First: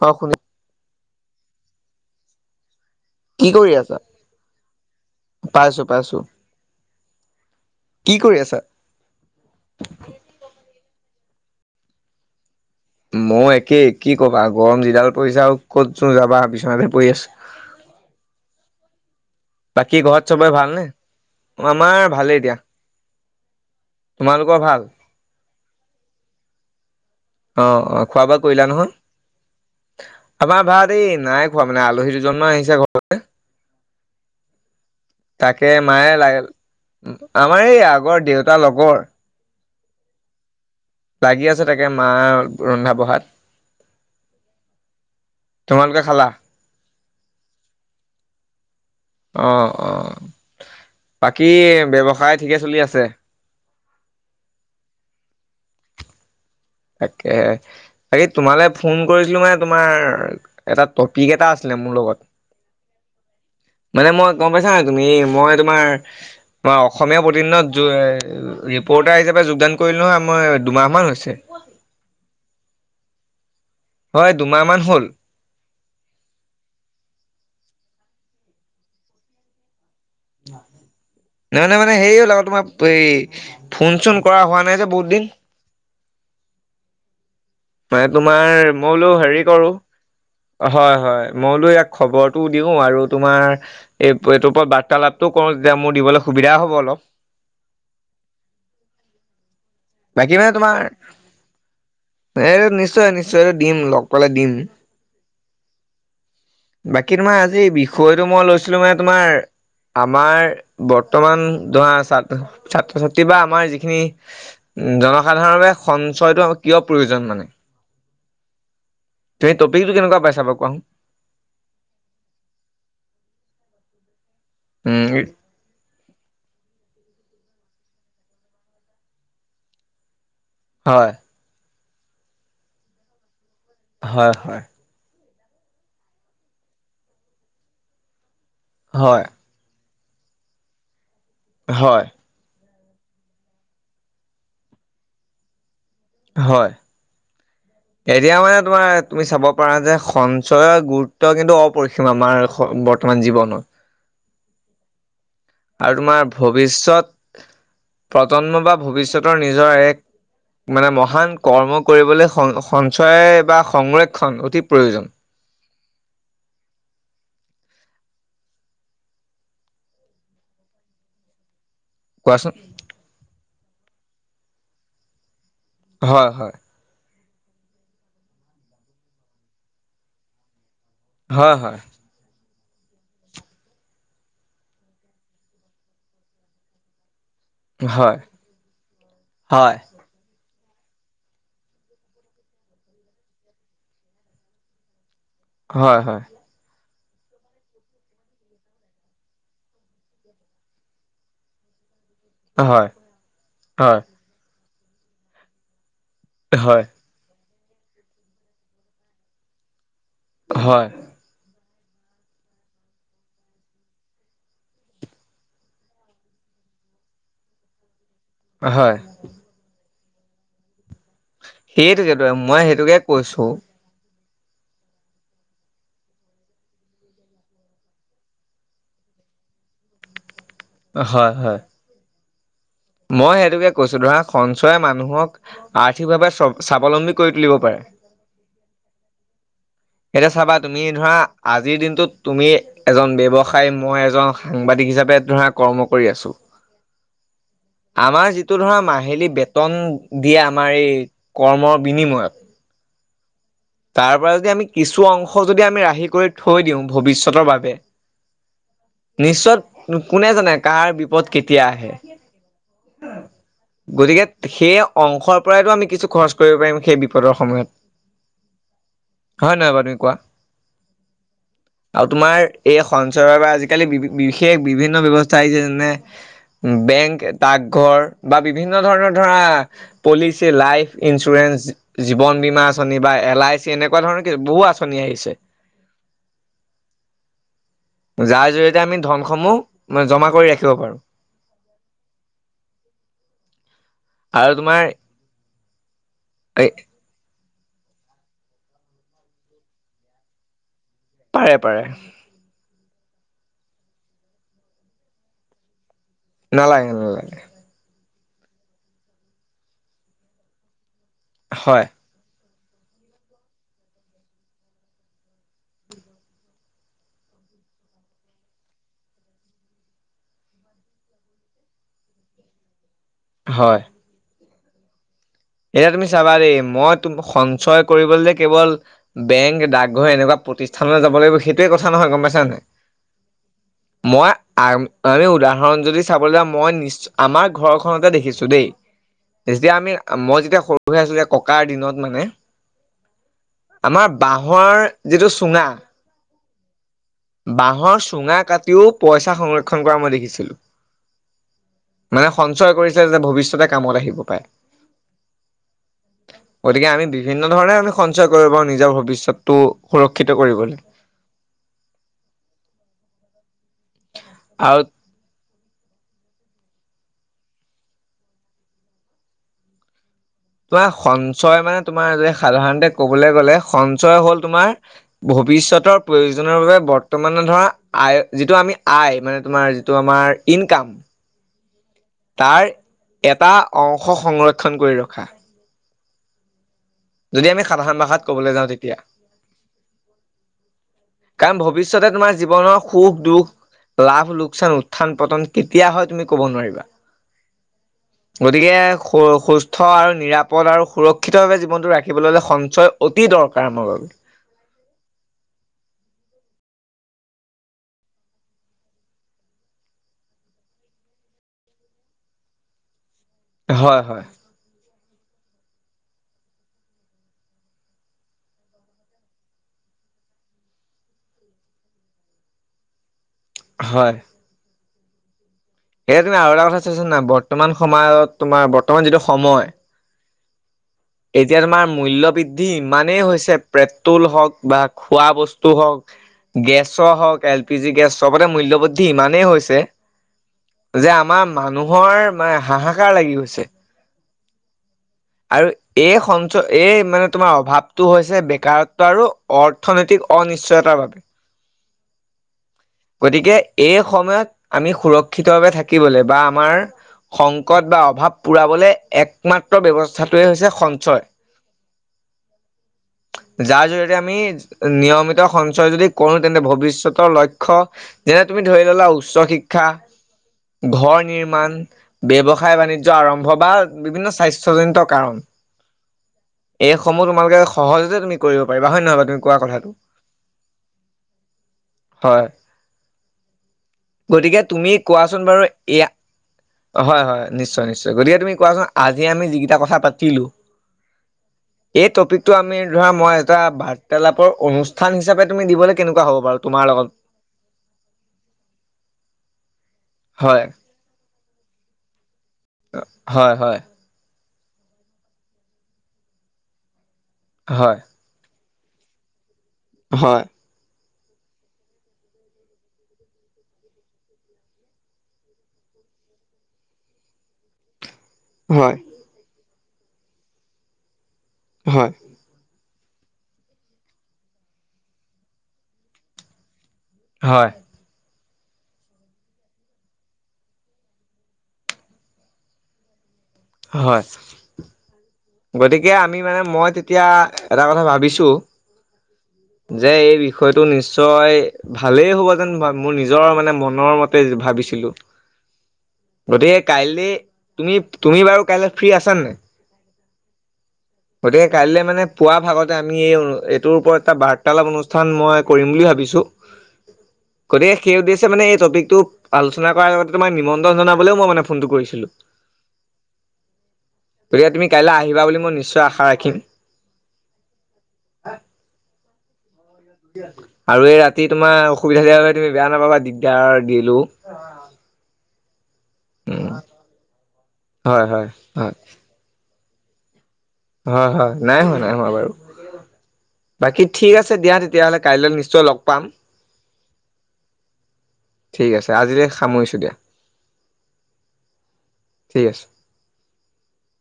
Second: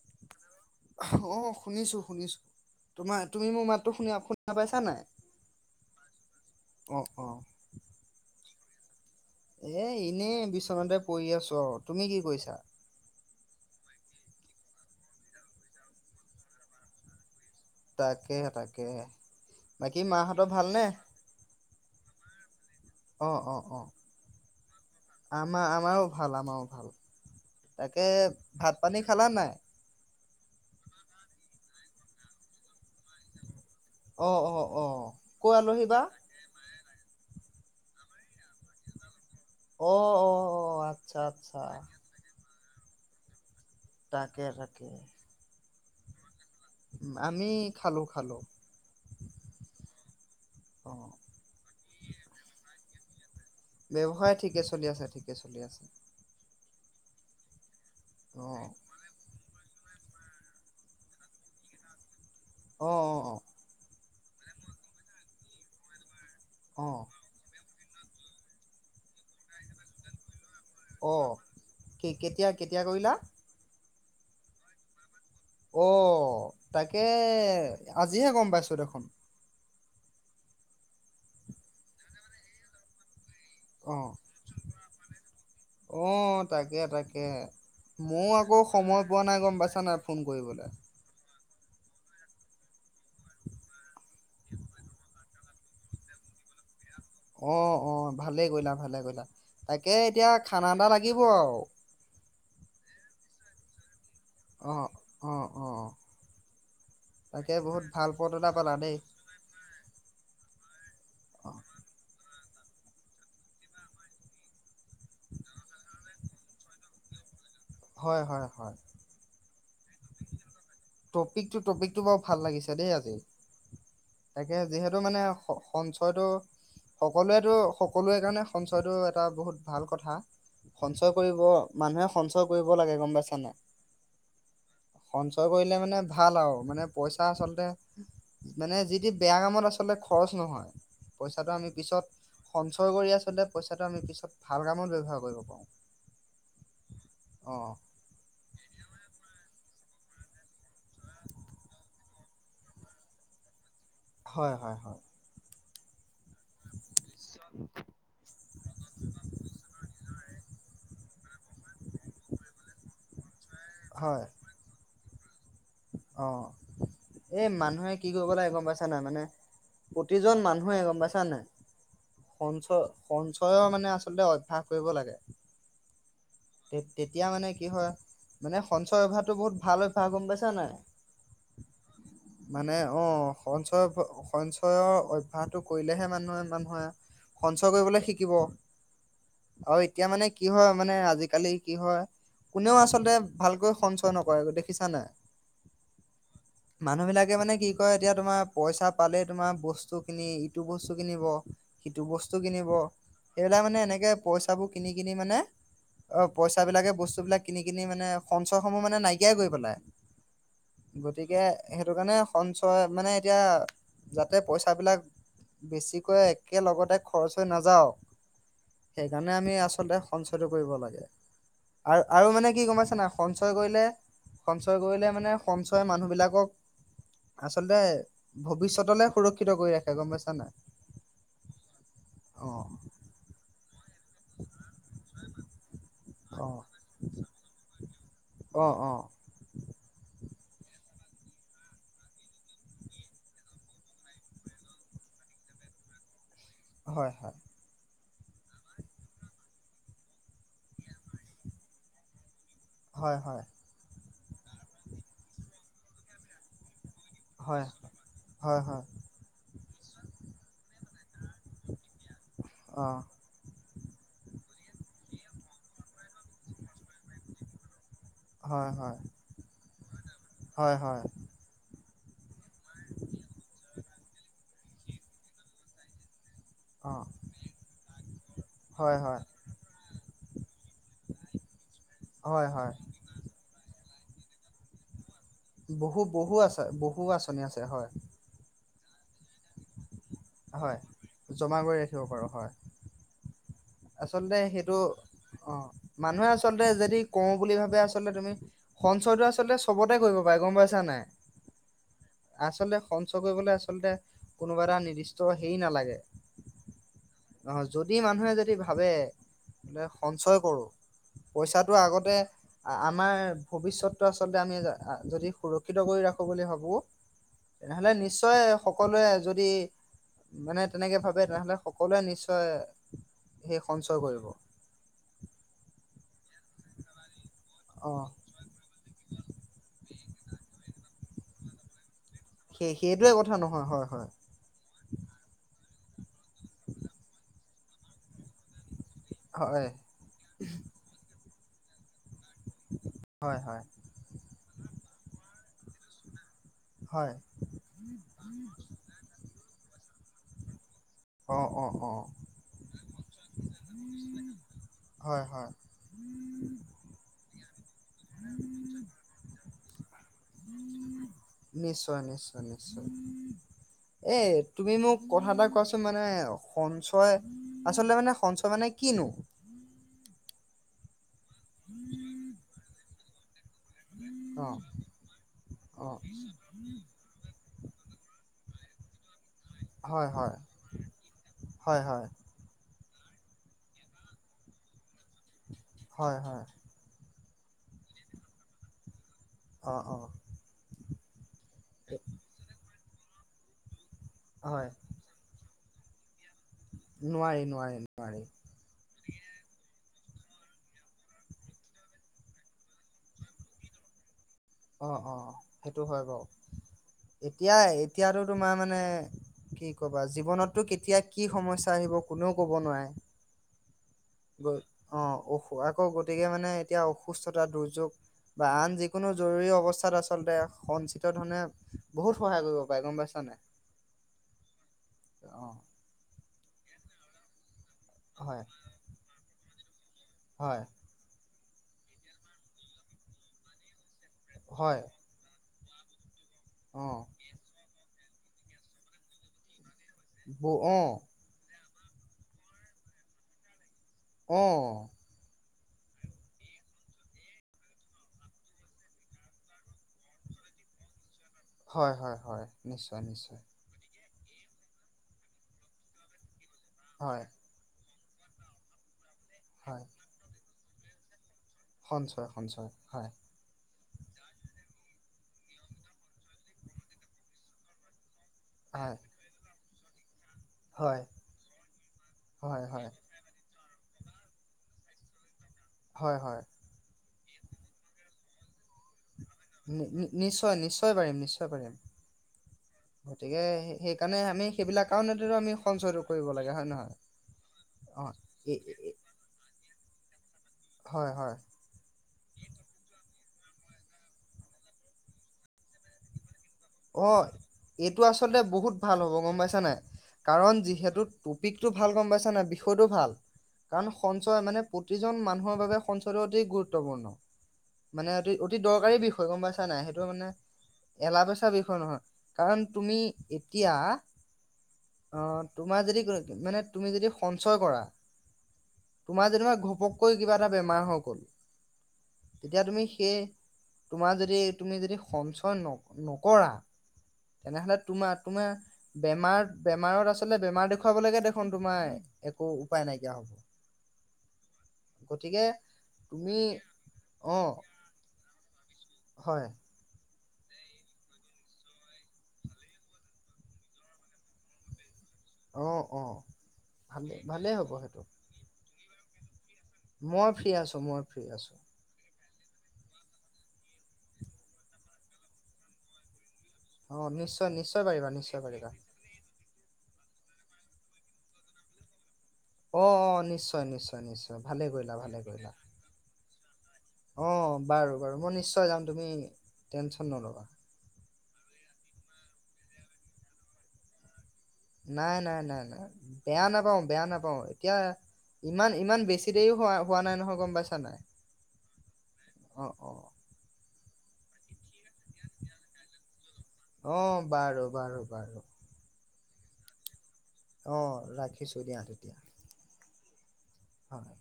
কওক আপুনি অ', শুনিছোঁ শুনিছোঁ। তোমাৰ তুমি কি মোৰ কৰি মাতটো আছা শুনি শুনা পাইছা নাই? পাইছো পাইছো অ', অ'। কি কৰি আছা? এ, ইনেই বিচনাতে পৰি আছোঁ আৰু, তুমি কি কৰিছা? মইয়ো একেই কি কবা গৰম যিডাল পৰিছা আৰু ক'তনো যাবা বিছনতে পৰি আছোঁ। তাকেহে, তাকেহে। বাকী ঘৰত চবেই ভালনে? আমাৰ ভালেই দিয়া। অ', অ', অ'। তোমালোকৰ ভাল? আমাৰ আমাৰো ভাল, আমাৰো ভাল। অ অ তাকে খোৱা বোৱা কৰিলা ভাত নহয়? পানী খালা নাই? আমাৰ ভাত এই নাই খোৱা মানে আলহী দুজন মান আহিছে ঘৰলে। অ', অ', অ'। কৰ তাকে আলহী বা মায়ে লাগে, আমাৰ এই আগৰ দেউতাৰ লগৰ। অ', অ', অ', আত্ লাগি আছে তাকে মা ৰন্ধা বঢ়াত। তাকে, তাকে। তোমালোকে খালা? আমি খালোঁ, খালোঁ। অ', অ', অ বাকী ব্যৱসায় ঠিকে চলি আছে? ব্যৱসায় ঠিকে চলি আছে, ঠিকে চলি আছে। তাকেহে, বাকি অ তোমালে ফোন কৰিছিলোঁ মানে তোমাৰ এটা টপিক এটা আছিলে মোৰ লগত। অ', অ', অ'। মানে মই গম পাইছা নাই তুমি এই, মই তোমাৰ তোমাৰ অ অসমীয়া অ প্ৰতি দিনত যো এ, ৰিপৰ্টাৰ হিচাপে যোগদান কৰিলোঁ নহয় মই দুমাহ মান হৈছে। কি কেতিয়া, কেতিয়া কৰিলা? হয়, দুমাহমান হ'ল। অ', তাকে আজিহে গম পাইছোঁ দেখোঁন। নহয় নে মানে হেৰি হ'ল আকৌ তোমাৰ এই ফোন অ' চোন কৰা হোৱা নাই যে বহুত দিন। অ', তাকে, তাকে। মানে ময়ো আকৌ তোমাৰ মই সময় বোলো পোৱা নাই হেৰি গম কৰোঁ, পাইছা নাই ফোন কৰিবলৈ হয়, হয়। মই বোলো ইয়াক খবৰটোও দিওঁ, আৰু তোমাৰ এই এইটোৰ ওপৰত বাৰ্তালাপটো কওঁ যে মোৰ দিৱলৈ সুবিধা হ'ব অলপ। অ অ ভালে কৰিলা ভালে কৰিলা। তাকে এতিয়া বাকী মানে খানা তোমাৰ এটা লাগিব আও। এই নিশ্চয় নিশ্চয় দিম লগ। পালে দিম অঁ অঁ অঁ বাকী তোমাৰ আজি বিষয়টো মই পালা লৈছিলো দেই মানে তোমাৰ- আমাৰ বৰ্তমান অ' ধৰা ছাত ছাত্ৰ ছাত্ৰী বা আমাৰ যিখিনি- উম জনসাধাৰণে সঞ্চয়টো কিয় প্ৰয়োজন মানে? হয় হয় হয়। সেই টপিকটো কেনেকুৱা পাইছা বাৰু কোৱাচোন? টপিকটো টপিকটো বাৰু ভাল লাগিছে দেই আজি। তাকে যিহেতু উম মানে সঞ্চয়টো- সকলোৱেতো সকলোৱে কাৰণে সঞ্চয়টো এটা বহুত ভাল কথা। হয় সঞ্চয় কৰিব- মানুহে সঞ্চয় কৰিব লাগে। গম পাইছানে নাই? হয় হয়। সঞ্চয় কৰিলে মানে ভাল আৰু। মানে পইচা আচলতে- মানে যিটি হয় বেয়া কামত আচলতে খৰচ নহয়। পইচাটো আমি হয় পিছত- সঞ্চয় কৰি আচলতে পইচাটো আমি পিছত ভাল কামত ব্যৱহাৰ কৰিব পাৰোঁ। হয়। অঁ এতিয়া মানে তোমাৰ তুমি চাব পাৰা যে সঞ্চয়ৰ গুৰুত্ব কিন্তু অপৰিসীম। আমাৰ- বৰ্তমান জীৱনত। হয় হয় হয়। আৰু তোমাৰ ভৱিষ্যত প্ৰজন্ম বা ভৱিষ্যতৰ নিজৰ এক- মানে মহান কৰ্ম কৰিবলৈ স সঞ্চয় বা হয় সংৰক্ষণ অতি প্ৰয়োজন। অ এই মানুহে কি কৰিব লাগে গম পাইছা নাই? মানে- প্ৰতিজন মানুহে, গম পাইছা নাই? কোৱাচোন সঞ্চ সঞ্চয় মানে আচলতে অভ্যাস কৰিব লাগে। হয় হয়। তে তেতিয়া মানে কি হয় মানে সঞ্চয় অভ্যাসতটো বহুত ভাল অভ্যাস গম পাইছা নাই? হয় হয়। মানে অ সঞ্চয়- সঞ্চয়ৰ অভ্যয়াসটো কৰিলেহে মানুহে ইমান- সঞ্চয় কৰিবলৈ হয় শিকিব। হয় আৰু এতিয়া মানে কি হয়? মানে আজিকালি কি হয়? কোনেও আচলতে ভালকৈ সঞ্চয় নকৰে গ দেখিছা নাই? হয় হয়। মানুহবিলাকে মানে কি কয় এতিয়া তোমাৰ পইচা পালে তোমাৰ বস্তু কিনি ইটো বস্তু কিনিব। সিটো বস্তু কিনিব হয় সেইবিলাই মানে এনেকে পইচাবোৰ কিনি কিনি মানে- অ পইচা হয় বিলাকে বস্তু বিলাক কিনি কিনি মানে সঞ্চয়সমূহ মানে নাইকিয়াই কৰি পেলাই। হয়। গতিকে সেইটো কাৰণে সঞ্চয় মানে এতিয়া যাতে পইচাবিলাক- বেছিকৈ একেলগতে খৰচ হৈ নাযাও। হয়। জানে আমি আচলতে সঞ্চয়টো কৰিব লাগে। আ সেইটোকেতো আৰু মানে মই কি সেইটোকে গমাইছে নাই? কৈছো সঞ্চয় কৰিলে সঞ্চয় কৰিলে- মানে সঞ্চয় মানুহবিলাকক - আচলতে ভৱিষ্যতলে সুৰক্ষিত কৰি ৰাখে। গম পাইছা নে? হয় হয়। অ'। মই সেইটোকে কৈছো ধৰা, সঞ্চয় মানুহক আৰ্থিকভাৱে অ', স-স্বাৱলম্বী কৰি তুলিব পাৰে। অ' অ'। এতিয়া চাবা তুমি ধৰা আজিৰ দিনটোত তুমি এজন ব্যৱসায়, মই এজন সাংবাদিক হিচাপে ধৰা কৰ্ম কৰি আছো। হয় হয়। আমাৰ যিটো ধৰা মাহিলী বেতন দিয়ে, আমাৰ এই কৰ্মৰ বিনিময়ত। হয় হয়। তাৰ পৰা যদি আমি কিছু অংশ যদি আমি ৰাহি কৰি থৈ দিওঁ ভৱিষ্যতৰ হয়, বাবে। হয় হয়। নিশ্চয়! কোনে জানে কাৰ বিপদ কেতিয়া আহে? অ', গতিকে, সেই অংশৰ পৰাইটো আমি কিছু খৰচ কৰিব পাৰিম সেই বিপদৰ সময়ত। হয় হয়। হয় নহয় বাৰু তুমি কোৱা? হয়, হয়, আৰু তোমাৰ এই সঞ্চয়ৰ পৰা আজিকালি বি বিশেষ বিভিন্ন ব্যৱস্থা আহিছে। যেনে অ', বেংক, ডাকঘৰ বা বিভিন্ন হয়, ধৰণৰ হয়, ধৰা পলিচি, লাইফ ইঞ্চুৰেন্ঞ্চ, জীৱন হয়, বীমা হয়, আঁচনি, বা এল আই চি, এনেকুৱা ধৰণৰ কি বহু আঁচনি আহিছে। বহু বহু আছে, বহু আঁচনি আছে হয়। যাৰ জৰিয়তে আমি ধনসমূহ জমা কৰি হয় ৰাখিব পাৰোঁ। জমা কৰি ৰাখিব পাৰো। হয়! আচলতে আৰু সেইটো তোমাৰ অ' মানুহে এ আচলতে যদি কৰো বুলি ভাবে আচলতে তুমি সঞ্চয়টো আচলতে চবতে কৰিব পাৰে। গম পাইছা নে? পাৰে পাৰে। আচলতে সঞ্চয় কৰিবলে আচলতে কোনোবা এটা নিৰ্দিষ্ট হেৰি নালাগে। নালাগে নালাগে। নহয়, যদি মানুহে যদি ভাবে সঞ্চয় কৰো। পইচাটো হয় আগতে আমাৰ ভৱিষ্যতটো আচলতে আমি যদি সুৰক্ষিত কৰি ৰাখো বুলি ভাবো। তেনেহ'লে নিশ্চয় সকলোৱে যদি মানে তেনেকে ভাবে, তেনেহ'লে সকলোৱে নিশ্চয় সেই হয়। সঞ্চয় কৰিব। এতিয়া তুমি চাবা দেই! মই সঞ্চয় অ কৰিবলে কেৱল বেংক, ডাকঘৰ এনেকুৱা প্ৰতিষ্ঠানলৈ যাব লাগিব সেই সেইটোৱেই কথা নহয়। গম পাইছা নে নাই? সেই সেইটোৱে কথা নহয় হয় হয় মই আ তাৰে উদাহৰণ যদি চাবলে যাওঁ, মই নি্চ আমাৰ ঘৰখনতে দেখিছো। দেই হয় যেতিয়া আমি মই যেতিয়া সৰু আছিলো যে ককাৰ দিনত মানে। হয় হয় আমাৰ বাঁহৰ যিটো চুঙা। হয়। বাঁহৰ চুঙা কাটিও পইচা সংৰক্ষণ কৰা মই দেখিছিলো। অ' অ' অ'। মানে সঞ্চয় কৰিছে যে ভৱিষ্যতে কামত আহিব পাৰে। হয় হয়। [unintelligible] গতিকে আমি বিভিন্ন ধৰণে আমি সঞ্চয় কৰিব নিজৰ ভৱিষ্যতটো সুৰক্ষিত কৰিবলে। নিশ্চয়, নিশ্চ, য় নিশ্চয়। এই তুমি আৰু মোক কথা এটা কোৱাচোন মানে সঞ্চয়, আচলতে মানে সঞ্চয় মানে কিনো? তোমাৰ সঞ্চয় মানে তোমাৰ যে সাধাৰণতে ক'বলৈ গ'লে সন্ ঞ্চয় হ'ল অ তোমাৰ, অ ভৱিষ্যতৰ প্ৰয়োজনৰ বাবে বৰ্ত বৰ্তমানে ধৰা আয় যিটো আমি আয়, মানে তোমাৰ যিটো হয়, আমাৰ হয়। ইনকাম হয়, হয়। তাৰ এটা অংশ সংৰক্ষণ কৰি ৰখা। হয়, হয়। যদি আমি সাধাৰণ ভাষাত ক'বলৈ যাওঁ তেতিয়া। অ', অ'। কাৰণ ভৱিষ্যতে তোমাৰ জীৱনৰ সুখ দুখ, লাভ লোকচান, উত্থান পতন কেতিয়া হয় তুমি ক'ব নোৱাৰিবা নোঁৱাৰি, নোঁৱাৰি নোঁৱাৰি। গতিকে স-সুস্থ আৰু নিৰাপদ আৰু সুৰক্ষিতভাৱে জীৱনটো ৰাখিবলৈ হ'লে, সন্ সঞ্চয় অতি দৰকাৰ [unintelligible] অ', অ', সেইটো হয় বাৰু। এতিয়া, এতিয়াতো তোমাৰ মানে কি কবা জীৱনতটো কেতিয়া কি সমস্যা আহিব কোনেও ক'ব নোৱাৰে। হয়, হয়। অ', অসু আকৌ গতিকে মানে এতিয়া অসুস্থতা দুৰ্যোগ বা আন যিকোনো জৰুৰী অৱস্থাত আচলতে সঞ্চিত ধনে বহুত সহায় ক'ৰিব পাৰে গম পাইছা নাই? হয়। অ'। সেয়া তুমি আৰু এটা কথা চাইছা নাই? বৰ্তমান সমা হয় তোমাৰ বৰ্তমান যিটো সময়। হয়। এতিয়া তোমাৰ মূ্ল্য বৃদ্ধি ইমানেই হৈছে পেট্ৰল হওঁক বা হয় খোৱা বস্তু হওঁক, অ গেছৰ হওক এল পি জি গেছ চবতে মূল্য বৃদ্ধি ইমানেই হৈছে, ব অ যে আমাৰ মানুহৰ হাহাকাৰ লাগি গৈছে। অ'। আৰু এই সঞ্চয় এই মানে তোমাৰ অভাৱটো হৈছে বেকাৰত্ব আৰু অৰ্থনৈতিক অনিশ্চয়তাৰ বাবে। হয়, হয়, হয়। নিশ্চয়। নিশ্চয় গতিকে এই সময়ত আমি সুৰক্ষিতভাৱে থাকিবলৈ, বা আমাৰ হয়। সংকট বা অভাৱ পুৰাবলৈ হয় একমাত্ৰ ব্যৱস্থাটোৱে হৈছে সঞ্চয়। সঞ্চয়, সঞ্চয়, হয়। যাৰ জৰিয়তে আমি নিয়মিত সঞ্চয় যদি কৰোঁ তেন্তে ভৱিষ্যতৰ লক্ষ্য যেনে তুমি ধৰি হয় ল'লা উচ্চ শিক্ষা। হয় ঘৰ নিৰ্মাণ, হয় ব্যৱসায় হয় বাণিজ্য আৰম্ভ বা বিভিন্ন স্বাস্থ জনিত কাৰণ। হয়, হয়। এইসমূহ তোমালোকে সহজতে তুমি কৰিব পাৰিবা। হয় নহয় নহয় তুমি কোৱা নি কথাটো? নি নিশ্চয়, নিশ্চয়, পাৰিম নিশ্চয়, পাৰিম। হয়। গতিকে সেইকাৰণে আমি গতিকে সেইবিলাক তুমি কাৰণেতো কোৱাচোন আমি বাৰু এয়া সঞ্চয় কৰিব লাগে। হয় নে নহয়? হয় হয় নিশ্চয় অ নিশ্চয়। গতিকে তুমি কোৱাচোন এ আজি আমি যিকেইটা কথা পাতিলো- হয় হয়। এই টপিকতটো আমি ধৰা মই এটা বাৰ্তালাপৰ অনুষ্ঠান হিচাপে তুমি দিবলৈ কেনেকুৱা হ'ব বাৰু? তোমাৰ লগত অ এইটো আচলতে বহুত ভাল হ'ব গম পাইছা নাই? কাৰণ হয় যিহেতু- টপিকতটো ভাল গম পাইছা নাই? বিষয়টো ভাল। হয় হয় কাৰণ- সঞ্চয় মানে প্ৰতিজন মানুহৰ বাবে সঞ্চয়টো অতি গুৰুত্বপূৰ্ণ। হয় মানে- অতি অতি দৰকাৰী বিষয়, গম পাইছা নাই? সেইটো মানে হয় এলা পেচ- আ বিষয় নহয়। কাৰণ তুমি এতিয়া- অ তোমাৰ যদি মানে তুমি যদি সঞ্চয় কৰা। হয়। তোমাৰ যেনিবা ঘপকৈ কিবা এটা বেমাৰ হয় গ'ল। হয়। তেতিয়া তুমি সেই তোমাৰ যদি তুমি যদি সঞ্চয় ন নকৰা- হয়, তেনেহলে তোমাৰ তোমাৰ বেমাৰ বেমাৰত আচনে বেমাৰ দেখুৱাবলে দেখোন তোমাৰ- একো উপাই নাইকিয়া হ'ব। হয়। গতিকে- গতিকে তুমি আমি মানে মই তেতিয়া অ' এটা কথা ভাবিছো, - হয়। যে এই বিষয়টো নিশ্চয়- ভালেই হ'ব যেন বা মোৰ নিজৰ মানে মনৰ মতে ভাবিছিলো। অ' অ' গতিকে ভালে কাইলে ভালেই হ'ব তুমি সেইটো। তুমি বাৰু কাইলে ফ্ৰী আছা নে নাই? মই ফ্ৰী আছো মই। ফ্ৰী আছো গতিকে- কাইলৈ মানে পুৱা ভাগতে আমি এইটোৰ ওপৰত এটা বাৰ্তালাপ অনুষ্ঠান মই কৰিম বুলি ভাবিছো। অ' নিশ্চয় নিশ্চয় গতিকে পাৰিবা সেই নিশ্চয় উদ্দেশ্যে মানে পাৰিবা এই টপিকটো- আলোচনা কৰাৰ আগত তোমাৰ নিমন্ত্ৰণ জনাবলৈও মই মানে ফোনটো কৰিছিলো। অ অ নিশ্চয় নিশ্চয় নিশ্চয় ভালে গতিকে তুমি কৰিলা কাইলৈ ভালে আহিবা কৰিলা। বুলি মই নিশ্চয় আশা ৰাখিম। অ' বাৰু বাৰু মই নিশ্চয় যাম, তুমি টেনচন নল'বা। আৰু এই ৰাতি তোমাৰ অসুবিধা দিয়াবাবে তুমি বেয়া নাপাবা, দিগদাৰ দিলো। নাই, নাই, নাই, নাই বেয়া উম, নাপাওঁ বেয়া নাপাওঁ এতিয়া হয়, হয়, ইমান হয়, ইমান বেছ- ছি দেৰিও হোৱা হোৱা নাই নহয় গ'ম পাইচো। হয়, হয় নাই হোৱা নাই হোৱা বাৰু। অ' বাকী ঠিক আছে দিয়া তেতিয়াহ'লে কাইলৈ নিশ্চয় লগ পাম। অ বাৰু বাৰু বাৰু ঠিক আছে আজিলে সামৰিছোঁ দিয়া। অ' ৰাখিছো দিয়া তেতিয়া ঠিক আছে। হলে। অঁ